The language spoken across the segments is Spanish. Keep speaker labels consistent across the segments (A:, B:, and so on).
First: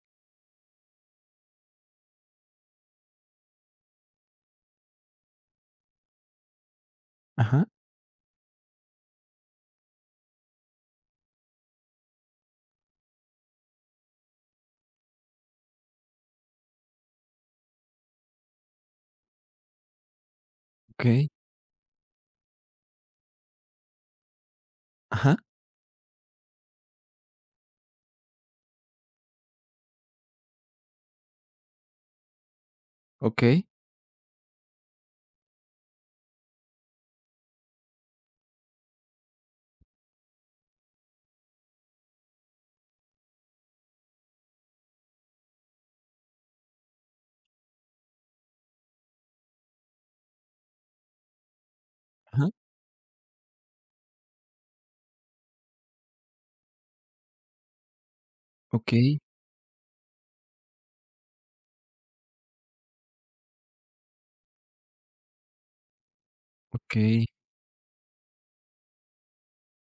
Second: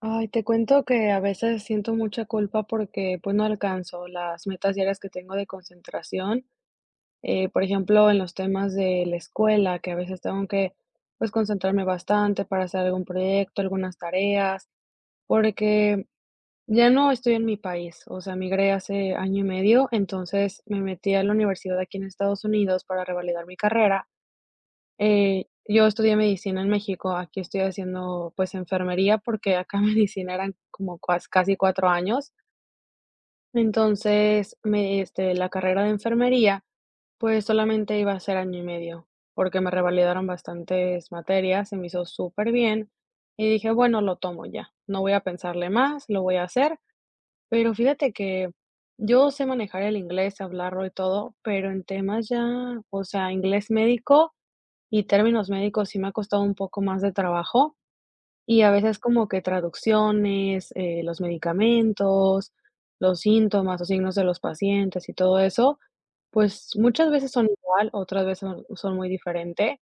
A: Ay, te cuento que a veces siento mucha culpa porque pues no alcanzo las metas diarias que tengo de concentración. Por
B: Ajá,
A: ejemplo, en los temas de la escuela, que a veces tengo que pues concentrarme bastante para hacer algún proyecto, algunas tareas, porque ya no estoy en mi país, o sea, migré hace año y medio, entonces me metí a
B: okey,
A: la universidad aquí en Estados Unidos para revalidar mi carrera.
B: ajá,
A: Yo estudié medicina en México, aquí estoy haciendo, pues, enfermería, porque acá medicina eran como cuas casi 4 años.
B: okey,
A: Entonces, la carrera de enfermería, pues, solamente iba a ser año y medio, porque me revalidaron bastantes materias, se me hizo súper bien y dije: "Bueno, lo tomo ya, no voy a pensarle más, lo voy a hacer". Pero fíjate que yo sé manejar el inglés, hablarlo y todo, pero en temas ya,
B: ajá,
A: o sea, inglés médico, y términos médicos sí me ha costado un poco más de trabajo y a veces
B: okey,
A: como que traducciones, los medicamentos, los síntomas o signos de los pacientes y todo eso, pues muchas
B: okey,
A: veces son igual, otras veces son muy diferente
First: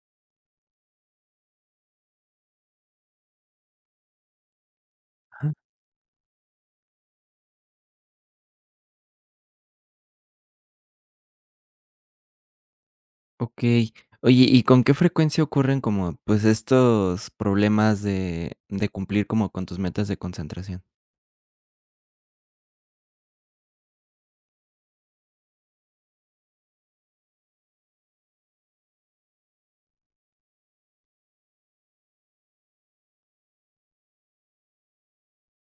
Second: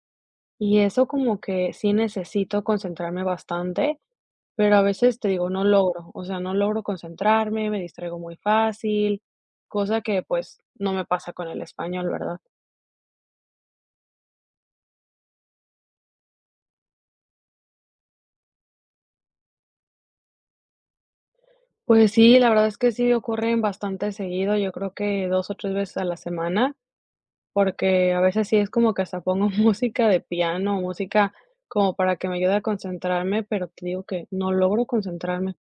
A: y eso como que sí necesito concentrarme bastante, pero a veces te digo,
B: ajá,
A: no logro, o sea, no logro concentrarme, me distraigo muy fácil, cosa que pues no me pasa con el español, ¿verdad?
B: okey. Oye, ¿y con qué frecuencia ocurren como, pues, estos problemas de cumplir como con tus metas de concentración?
A: Pues sí, la verdad es que sí ocurren bastante seguido, yo creo que 2 o 3 veces a la semana, porque a veces sí es como que hasta pongo música de piano, música como para que me ayude a concentrarme, pero te digo que no logro concentrarme,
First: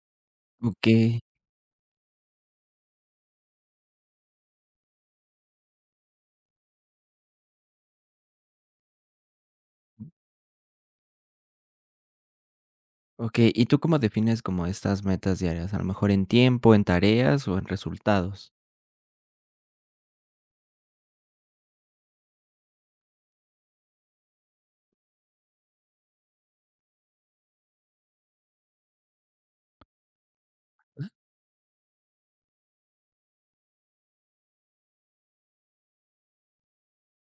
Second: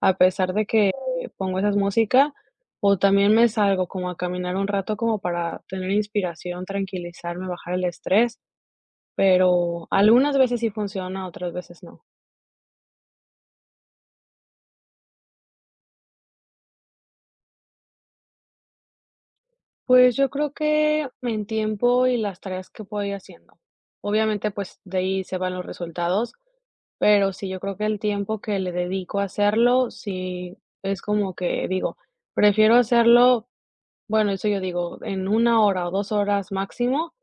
A: a pesar de que
B: Okey,
A: pongo esas música, o también me salgo como a caminar un rato como para tener inspiración, tranquilizarme, bajar el estrés, pero algunas veces sí funciona, otras veces no.
B: okey, ¿y tú cómo defines como estas metas diarias? A lo mejor en tiempo, en tareas o en resultados.
A: Pues yo creo que en tiempo y las tareas que voy haciendo. Obviamente, pues de ahí se van los resultados, pero sí, yo creo que el tiempo que le dedico a hacerlo, sí es como que digo, prefiero hacerlo, bueno, eso yo digo, en 1 hora o 2 horas máximo,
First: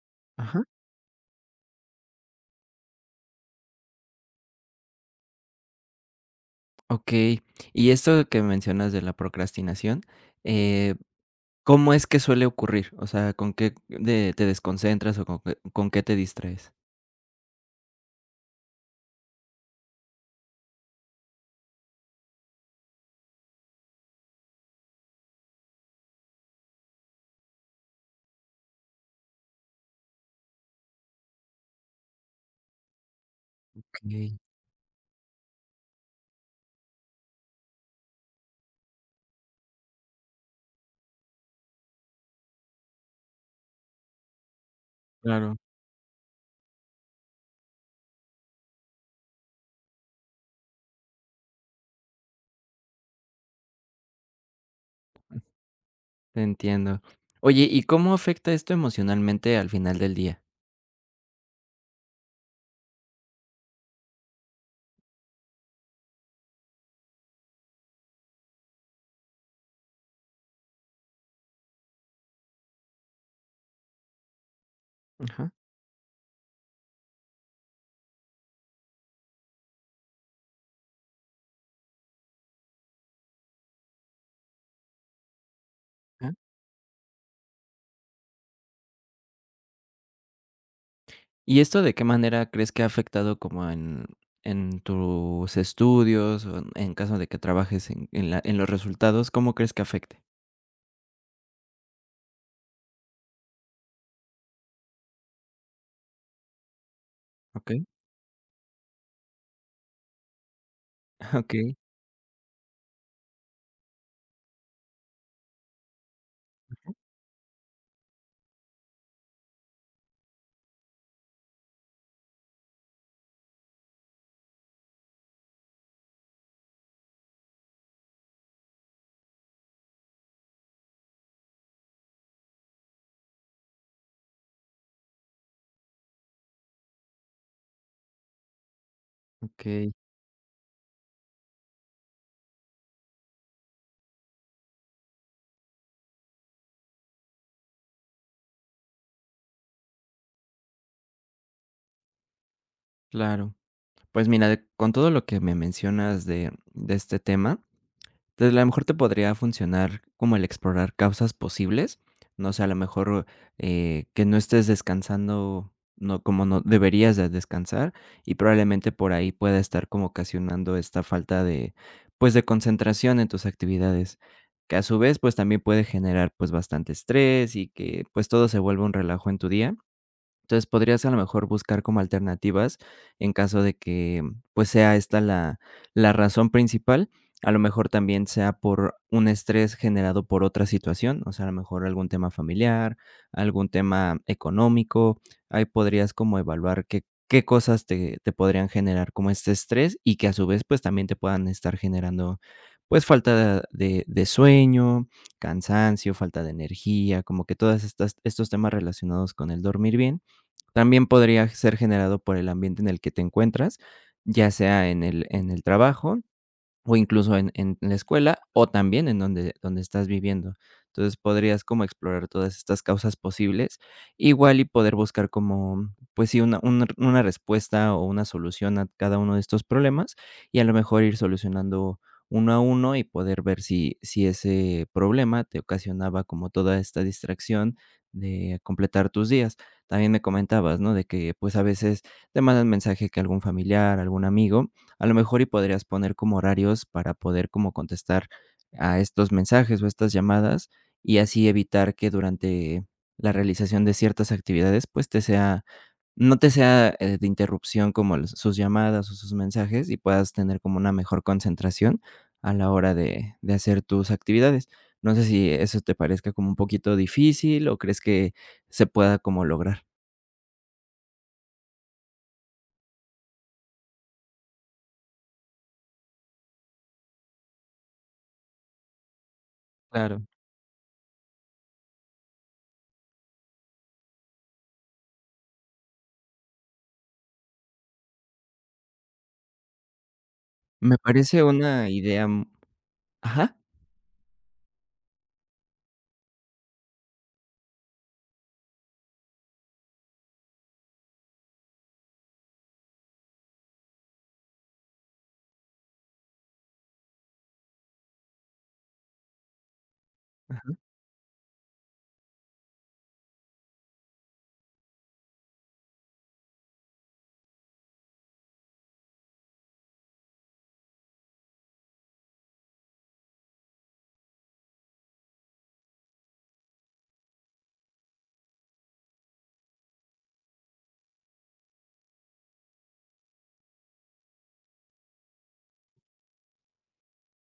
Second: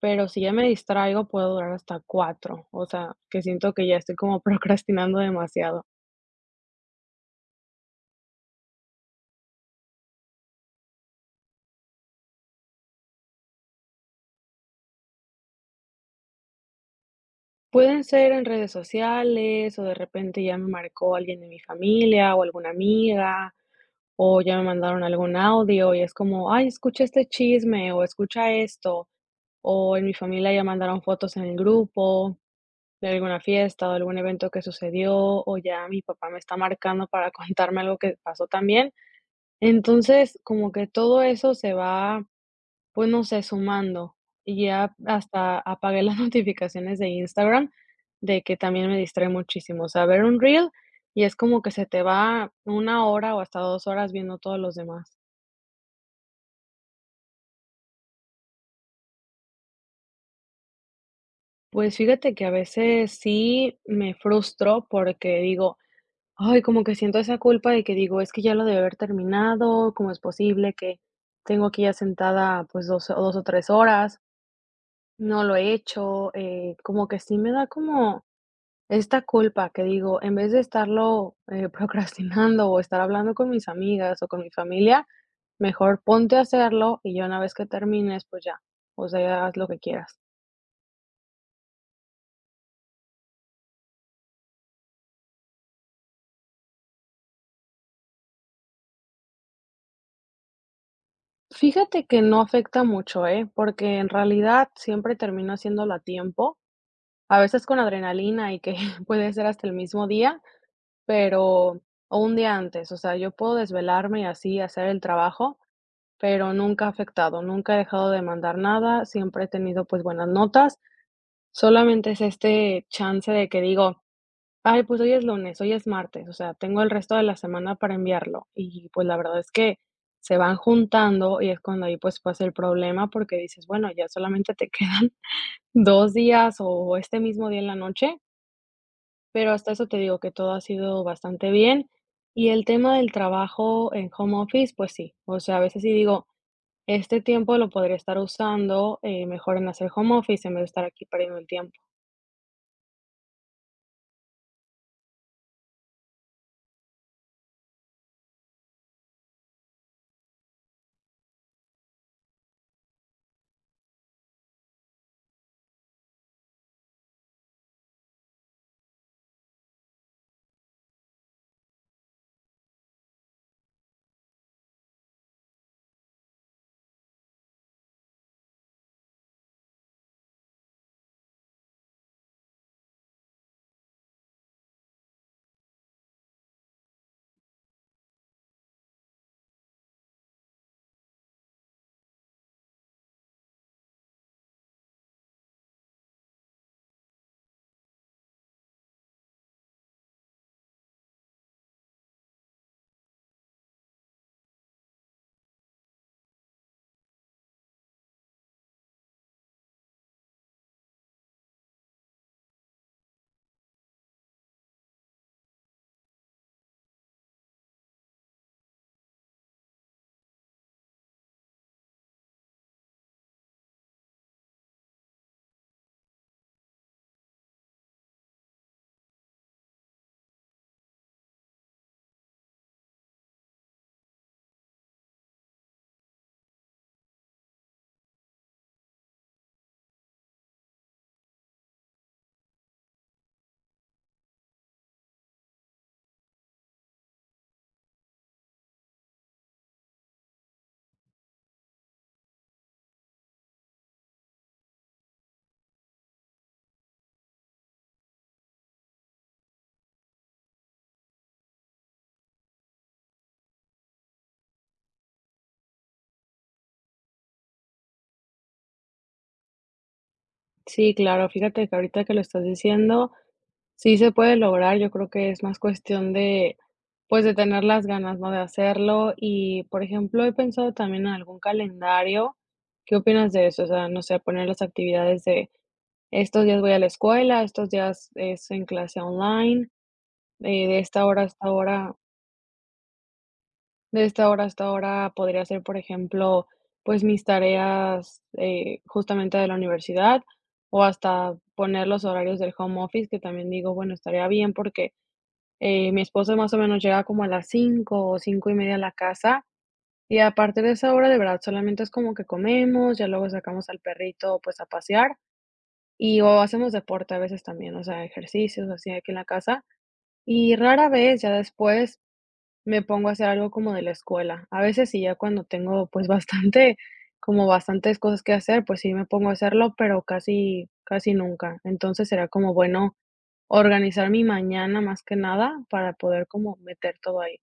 A: pero si ya
B: Ajá,
A: me distraigo, puedo durar hasta cuatro. O sea, que siento que ya estoy como procrastinando demasiado.
B: okey. Y esto que mencionas de la procrastinación, eh, ¿cómo es que suele ocurrir? O sea, ¿con qué de te desconcentras o con qué te distraes?
A: Pueden ser en redes sociales o de repente ya me marcó alguien de mi familia o alguna amiga. O ya me mandaron algún audio y es como, ay, escucha este chisme o escucha esto. O en mi familia ya mandaron fotos en el grupo de alguna fiesta o algún
B: Okey,
A: evento que sucedió. O ya mi papá me está marcando para contarme algo que pasó también. Entonces, como que todo eso se va, pues no sé, sumando. Y ya
B: claro.
A: hasta apagué las notificaciones de Instagram, de que también me distrae muchísimo. O sea, ver un reel y es como que se te va 1 hora o hasta 2 horas viendo todos los demás.
B: Te entiendo. Oye, ¿y cómo afecta esto emocionalmente al final del día?
A: Pues fíjate que a veces sí me frustro porque digo, ay, como que siento esa culpa de que digo, es que ya lo debe haber terminado, ¿cómo es posible que tengo aquí ya sentada pues 2 o 3 horas? No
B: Ajá,
A: lo he hecho, como que sí me da como esta culpa que digo, en vez de estarlo procrastinando o estar hablando con mis amigas o con mi familia, mejor
B: ajá.
A: ponte a hacerlo y ya una vez que termines, pues ya, o sea, haz lo que quieras.
B: ¿Y esto de qué manera crees que ha afectado como en tus estudios o en caso de que trabajes en la- en los resultados? ¿Cómo crees que afecte?
A: Fíjate que no afecta mucho, ¿eh? Porque en realidad siempre termino haciéndolo a tiempo, a veces
B: Ok.
A: con adrenalina y que puede ser hasta el mismo día,
B: Ok,
A: pero o un día antes, o sea, yo puedo desvelarme y así hacer el trabajo, pero nunca ha afectado, nunca he dejado de mandar nada, siempre he tenido pues buenas notas, solamente es este chance de que digo, ay, pues hoy es lunes, hoy es martes, o sea, tengo el resto de la semana para enviarlo y, pues, la verdad es que se van juntando y es cuando ahí, pues, pasa el problema porque dices, bueno, ya solamente te quedan 2 días o este mismo día en la noche, pero hasta eso
B: ok,
A: te digo que todo ha sido bastante bien. Y el tema del trabajo en home office, pues sí, o sea, a veces sí digo, este tiempo lo podría estar usando, mejor en hacer home office en vez de estar aquí perdiendo el tiempo.
B: claro. Pues mira, de- con todo lo que me mencionas de este tema, entonces, a lo mejor te podría funcionar como el explorar causas posibles, no sé, a lo mejor, que no estés descansando, no como no deberías de descansar, y probablemente por ahí pueda estar como ocasionando esta falta de, pues, de concentración en tus actividades, que a su vez, pues, también puede generar, pues, bastante estrés y que, pues, todo se vuelva un relajo en tu día. Entonces, podrías a lo mejor buscar como alternativas en caso de que, pues, sea esta la razón principal. A lo mejor también sea por un estrés generado por otra situación, o sea, a lo mejor algún tema familiar, algún tema económico. Ahí podrías como evaluar qué cosas te podrían generar como este estrés y que a su vez, pues, también te puedan estar generando, pues, falta de sueño, cansancio, falta de energía, como que todas estas estos temas relacionados con el dormir bien, también podría ser generado por el ambiente en el que te encuentras, ya sea en el trabajo o incluso en la escuela, o también en donde estás viviendo. Entonces, podrías como explorar todas estas causas posibles, igual y poder buscar como, pues sí, una respuesta o una solución a cada uno de estos problemas, y a lo mejor ir solucionando uno a uno y poder ver si ese problema te ocasionaba como toda esta distracción de completar tus días. También me comentabas, ¿no?, de que, pues, a veces te mandan mensaje que algún familiar, algún amigo a lo mejor, y podrías poner como horarios para poder como contestar a estos mensajes o estas llamadas, y así evitar que durante la realización de ciertas actividades, pues, te sea no te sea, de interrupción como los sus llamadas o sus mensajes, y puedas tener como una mejor concentración a la hora de hacer tus actividades. No sé si eso te parezca como un poquito difícil o crees que se pueda como lograr.
A: Sí, claro, fíjate que ahorita que lo estás diciendo sí se puede lograr, yo creo que es más cuestión de, pues, de tener las ganas, ¿no? De hacerlo. Y, por
B: Claro.
A: ejemplo, he pensado también en algún calendario. ¿Qué opinas de eso? O sea, no sé, poner las actividades de estos días voy a la escuela, estos días es en clase online, de
B: Me
A: esta hora
B: parece
A: hasta
B: una
A: hora,
B: idea, ajá.
A: de esta hora hasta hora podría hacer, por ejemplo, pues mis tareas justamente de la universidad o hasta poner los horarios del home office, que también digo, bueno, estaría bien porque mi esposo más o menos llega como a las 5 o 5 y media a la casa y a partir de esa hora de verdad solamente es como que comemos, ya luego sacamos al perrito pues a pasear y o hacemos deporte a veces también, o sea, ejercicios así aquí en la casa y rara vez ya después me pongo a hacer algo como de la escuela. A veces sí, ya cuando tengo, pues, bastante como bastantes cosas que hacer, pues sí me pongo a hacerlo, pero casi casi nunca. Entonces, será como bueno organizar mi mañana más que nada para poder como meter todo ahí.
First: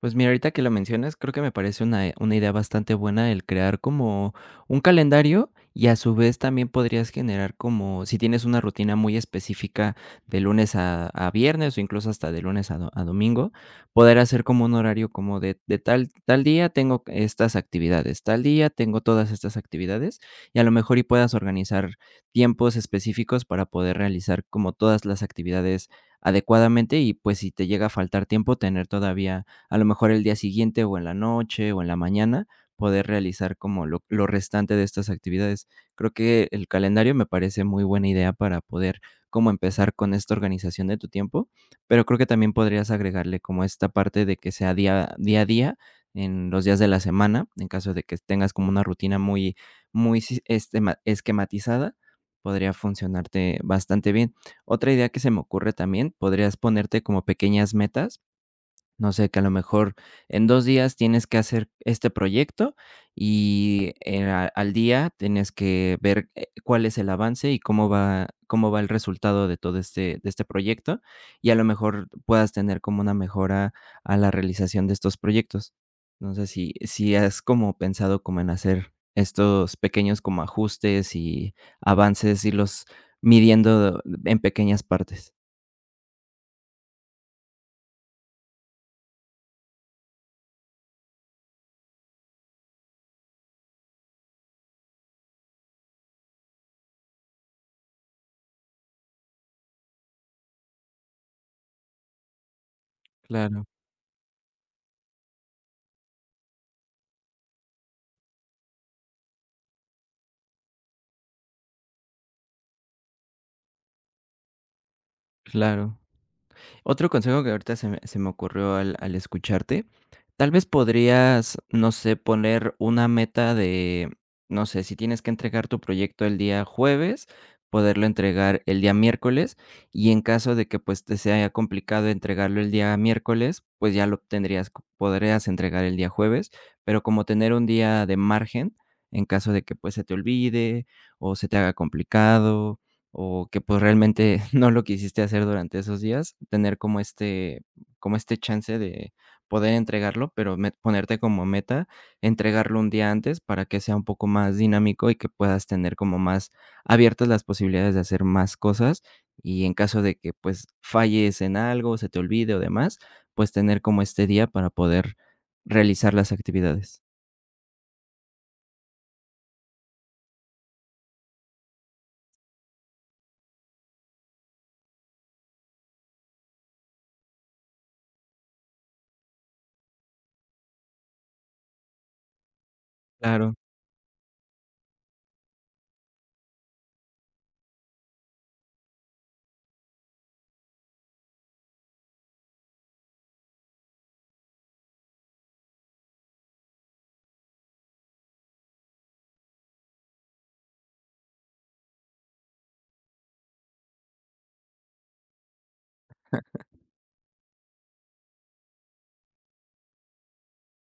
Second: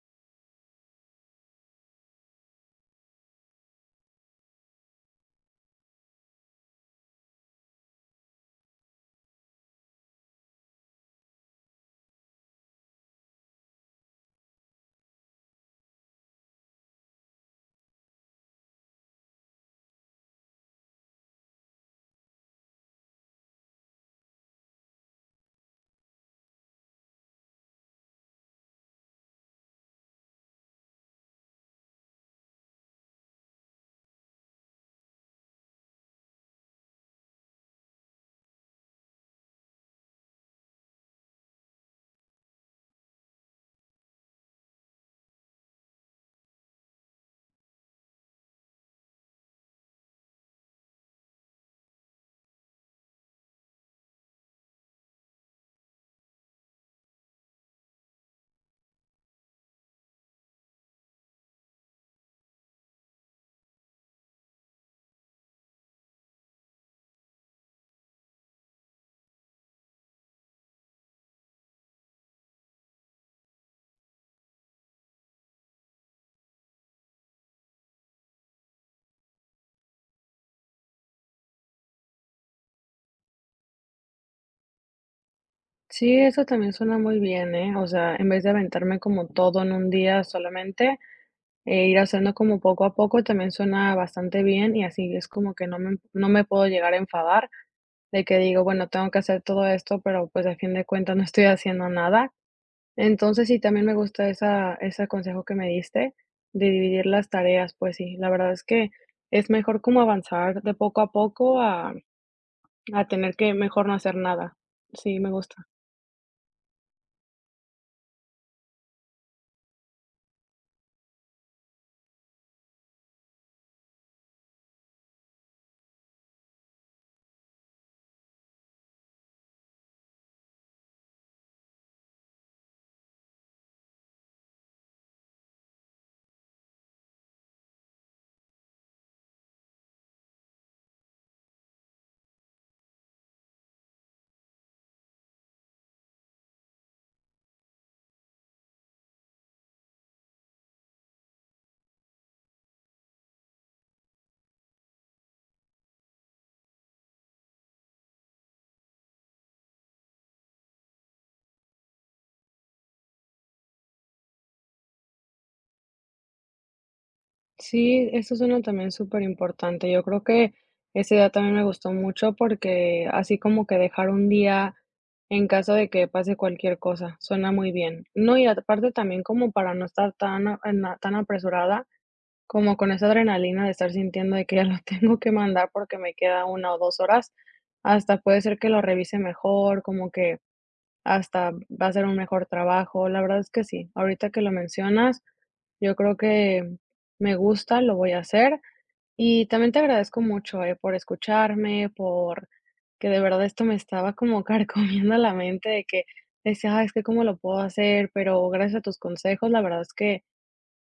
B: Pues mira, ahorita que lo mencionas, creo que me parece una idea bastante buena el crear como un calendario, y a su vez también podrías generar como, si tienes una rutina muy específica de lunes a viernes o incluso hasta de lunes a, do- a domingo, poder hacer como un horario como de tal, tal día tengo estas actividades, tal día tengo todas estas actividades, y a lo mejor y puedas organizar tiempos específicos para poder realizar como todas las actividades adecuadamente, y pues si te llega a faltar tiempo, tener todavía a lo mejor el día siguiente o en la noche o en la mañana poder realizar como lo restante de estas actividades. Creo que el calendario me parece muy buena idea para poder como empezar con esta organización de tu tiempo, pero creo que también podrías agregarle como esta parte de que sea día, día a día en los días de la semana, en caso de que tengas como una rutina muy, muy si- estema- esquematizada, podría funcionarte bastante bien. Otra idea que se me ocurre también, podrías ponerte como pequeñas metas, no sé, que a lo mejor en 2 días tienes que hacer este proyecto y, a al día tienes que ver, cuál es el avance y cómo va el resultado de todo de este proyecto, y a lo mejor puedas tener como una mejora a la realización de estos proyectos. No sé si si has como pensado como en hacer estos pequeños como ajustes y avances, y los midiendo en pequeñas partes.
A: Sí, eso también suena muy bien, ¿eh? O sea, en vez de aventarme como todo en un día solamente, ir haciendo como poco a poco también suena bastante bien y así es como que no me puedo llegar a enfadar, de que digo, bueno, tengo que hacer todo esto, pero pues a fin de cuentas no estoy haciendo nada. Entonces sí,
B: Claro,
A: también me gusta ese consejo que me diste de dividir las tareas, pues sí, la verdad es que es mejor como avanzar de poco a poco a tener que mejor no hacer nada. Sí, me gusta.
B: claro. Otro consejo que ahorita se me ocurrió al escucharte, tal vez podrías, no sé, poner una meta de, no sé, si tienes que entregar tu proyecto el día jueves, poderlo entregar el día miércoles, y en caso de que pues te sea complicado entregarlo el día miércoles, pues ya lo tendrías, co- podrías entregar el día jueves, pero como tener un día de margen en caso de que pues se te olvide o se te haga complicado o que, pues, realmente no lo quisiste hacer durante esos días, tener como como este chance de poder entregarlo, pero met ponerte como meta entregarlo un día antes para que sea un poco más dinámico y que puedas tener como más abiertas las posibilidades de hacer más cosas. Y en caso de que, pues, falles en algo, se te olvide o demás, pues, tener como este día para poder realizar las actividades.
A: Sí, eso suena también importante. Yo creo que esa idea también me gustó mucho porque así como que dejar un día en caso de que pase cualquier cosa, suena muy bien. No, y aparte también como para no estar tan, tan apresurada, como con esa
B: Claro.
A: adrenalina de estar sintiendo de que ya lo tengo que mandar porque me queda 1 o 2 horas, hasta puede ser que lo revise mejor, como que hasta va a ser un mejor trabajo. La verdad es que sí, ahorita que lo mencionas, yo creo que me gusta, lo voy a hacer. Y también te agradezco mucho, por escucharme, por que de verdad esto me estaba como carcomiendo la mente de que decía, "Ay, es que cómo lo puedo hacer, pero gracias a tus consejos, la verdad es que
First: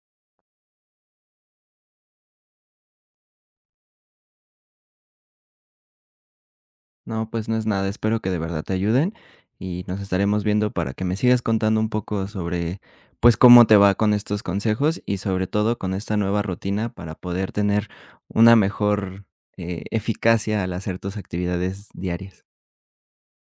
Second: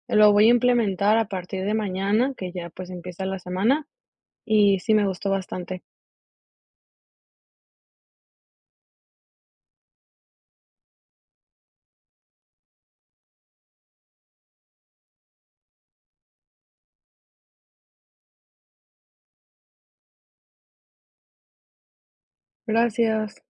A: lo voy a implementar a partir de mañana, que ya pues empieza la semana, y sí me gustó bastante".
B: No, pues no es nada. Espero que de verdad te ayuden y nos estaremos viendo para que me sigas contando un poco sobre, pues, cómo te va con estos consejos y sobre todo con esta nueva rutina para poder tener una mejor, eficacia al hacer tus actividades diarias.
A: Gracias.